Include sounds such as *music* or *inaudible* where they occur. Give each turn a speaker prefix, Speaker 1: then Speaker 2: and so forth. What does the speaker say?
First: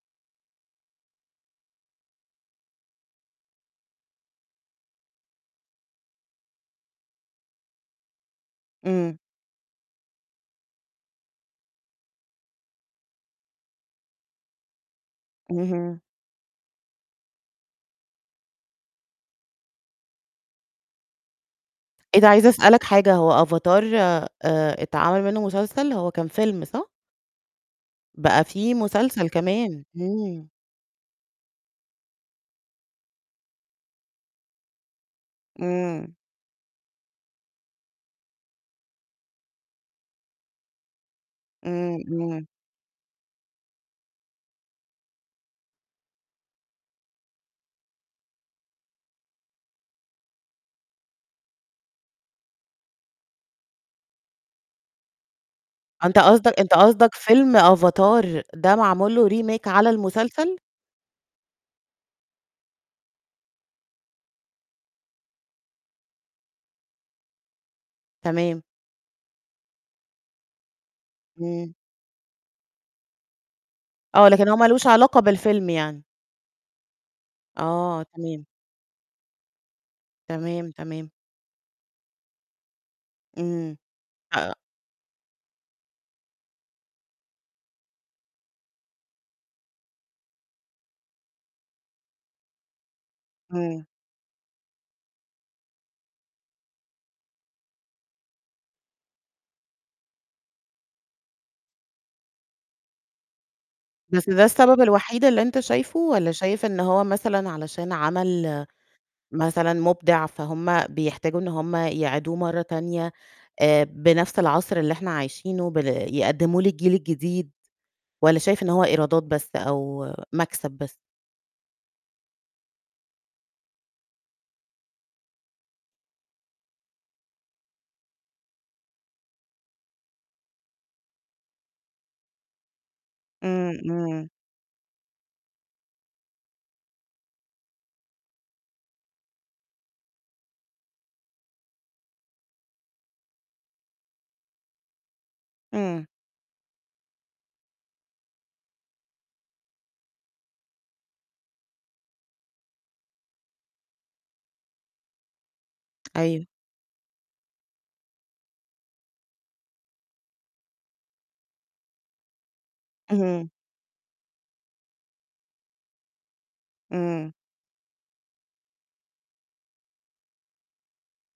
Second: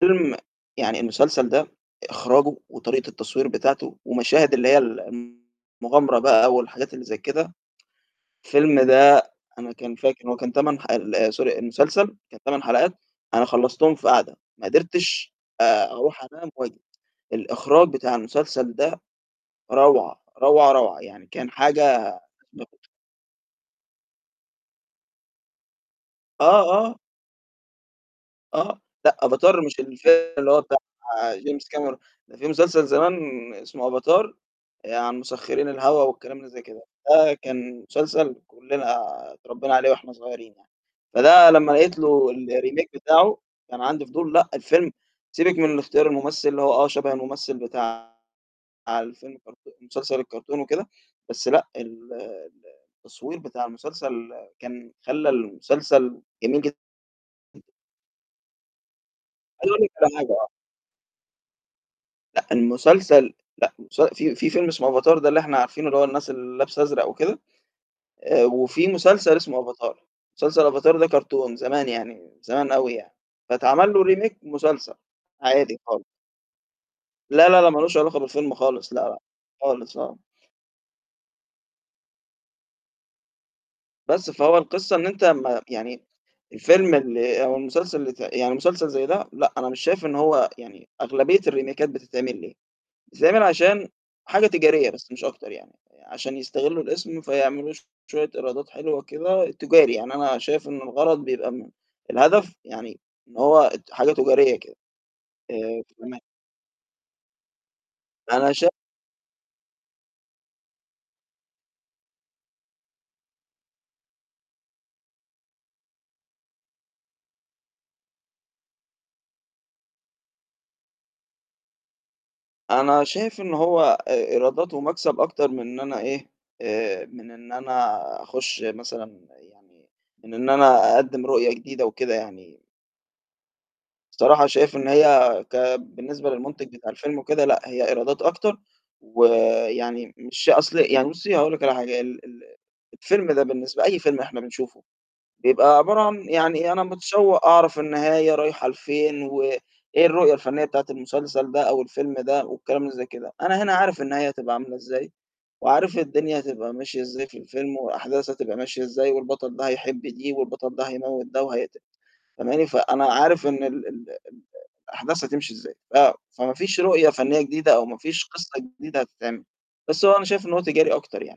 Speaker 1: فيلم يعني المسلسل ده إخراجه وطريقة التصوير بتاعته ومشاهد اللي هي ال المغامرة بقى والحاجات اللي زي كده، فيلم
Speaker 2: إمم.
Speaker 1: ده أنا كان فاكر إن هو كان 8 حل آآ سوري، المسلسل كان 8 حلقات أنا خلّصتهم في قاعدة، ما قدرتش آآ
Speaker 2: اهم.
Speaker 1: أروح أنام *unintelligible* الإخراج بتاع المسلسل ده روعة، روعة، روعة، يعني كان حاجة
Speaker 2: إيه ده عايزة أسألك
Speaker 1: *unintelligible*
Speaker 2: حاجة، هو أفاتار آآ اتعمل منّه مسلسل، هو كان
Speaker 1: آه،
Speaker 2: فيلم صح؟
Speaker 1: آه.
Speaker 2: بقى في
Speaker 1: آه، لأ،
Speaker 2: مسلسل
Speaker 1: أفاتار مش
Speaker 2: كمان،
Speaker 1: الفيلم
Speaker 2: إمم.
Speaker 1: اللي هو بتاع جيمس كاميرون، في مسلسل زمان اسمه أفاتار عن مسخّرين الهَوا
Speaker 2: إمم.
Speaker 1: والكلام اللي زي كده. ده كان مسلسل كُلّنا اتربّينا عليه وإحنا صغيرين يعني، فده لمّا لقيت
Speaker 2: إمم،
Speaker 1: له
Speaker 2: إمم.
Speaker 1: الremake بتاعه كان عندي فضول. لأ، الفيلم سيبِك من الاختيار الممثل اللي هو آه شَبه الممثل بتاع الفيلم الكرتون المسلسل الكرتون وكده، بس لأ، ال ال التصوير بتاع المسلسل كان خلّى
Speaker 2: آه، أنت
Speaker 1: المسلسل
Speaker 2: قصدك
Speaker 1: جميل
Speaker 2: أنت
Speaker 1: جد
Speaker 2: قصدك فيلم أفاتار ده معمول له remake
Speaker 1: عايز أقول
Speaker 2: على
Speaker 1: لِك على حاجة آه.
Speaker 2: المسلسل؟
Speaker 1: لأ، المسلسل لأ، المس في في فيلم اسمه أفاتار ده اللي إحنا عارفينه اللي هو الناس اللي لابسة أزرق وكده، آآ
Speaker 2: تمام.
Speaker 1: وفي مسلسل اسمه أفاتار، مسلسل أفاتار ده كرتون
Speaker 2: إمم.
Speaker 1: زمان يعني، زمان أوي يعني. فاتعمل له
Speaker 2: آه،
Speaker 1: remake
Speaker 2: لكن هو مالوش
Speaker 1: مسلسل،
Speaker 2: علاقة بالفيلم
Speaker 1: عادي خالص.
Speaker 2: يعني.
Speaker 1: لا، لا، لأ، مالوش
Speaker 2: آه،
Speaker 1: علاقة
Speaker 2: تمام.
Speaker 1: بالفيلم خالص لأ، لأ، خالص آه.
Speaker 2: تمام، تمام. إمم.
Speaker 1: بس،
Speaker 2: آآ
Speaker 1: فهو القصة إن أنت أمّا يعني الفيلم اللي أو المسلسل ت يعني مسلسل زي ده، لأ، أنا مش شايف إن هو يعني أغلبية الريميكات بتتعمل ليه؟ بتتعمل
Speaker 2: إمم.
Speaker 1: عشان حاجة تجارية بس مش أكتر يعني، عشان يستغلّوا الاسم فيعملوا شوية إيرادات حلوة كده تجاري، يعني أنا شايف إن الغرض بيبقى م الهدف يعني إن هو اد حاجة
Speaker 2: بس ده
Speaker 1: تجارية كده،
Speaker 2: السبب الوحيد اللي أنت
Speaker 1: آآ
Speaker 2: شايفه
Speaker 1: فتمام.
Speaker 2: والّا شايف إن هو مثلًا علشان
Speaker 1: أنا
Speaker 2: عمل
Speaker 1: شا
Speaker 2: مثلًا مبدع، فهما بيحتاجوا إن هم يعيدوه مرّة تانية آآ بنَفْس العصر اللي إحنا عايشينه بل يقدّمه للجيل الجديد والّا شايف إن هو إيرادات بس أو مَكسب بس؟
Speaker 1: أنا شايف إن هو آآ إيراداته ومكسب أكتر من إن أنا إيه، آآ من إن أنا أخُش مثلًا يعني من إن أنا أقدّم رؤية جديدة وكده يعني.
Speaker 2: إمم، إمم.
Speaker 1: الصراحة شايف إن هي كبالنسبة للمُنتِج بتاع الفيلم وكده لأ، هي إيرادات أكتر ويعني مش أصل يعني بُصّي هاقول لِك على حاجة، ال ال الفيلم ده بالنسبة لأي فيلم إحنا بنشوفه بيبقى عبارة
Speaker 2: إمم.
Speaker 1: عن يعني أنا متشوّق أعرف النهاية رايحة لفين و إيه الرؤية الفنيّة بتاعة المسلسل ده أو الفيلم ده والكلام زي كده. أنا هنا عارف النهاية هتبقى عاملة إزاي وعارف الدنيا
Speaker 2: أيوه.
Speaker 1: هتبقى ماشية إزاي في الفيلم وأحداث هتبقى ماشية إزاي والبطل ده هيحب دي والبطل ده هيموِّت ده وهيقت فهماني؟ فأنا عارف
Speaker 2: اهم.
Speaker 1: إن ال ال ال الأحداث هتمشي إزاي، ف فما فيش رؤية
Speaker 2: إمم.
Speaker 1: فنيّة جديدة أو ما فيش قِصّة جديدة هتتعمل، بس هو أنا شايف إنه هو تجاري أكتر يعني.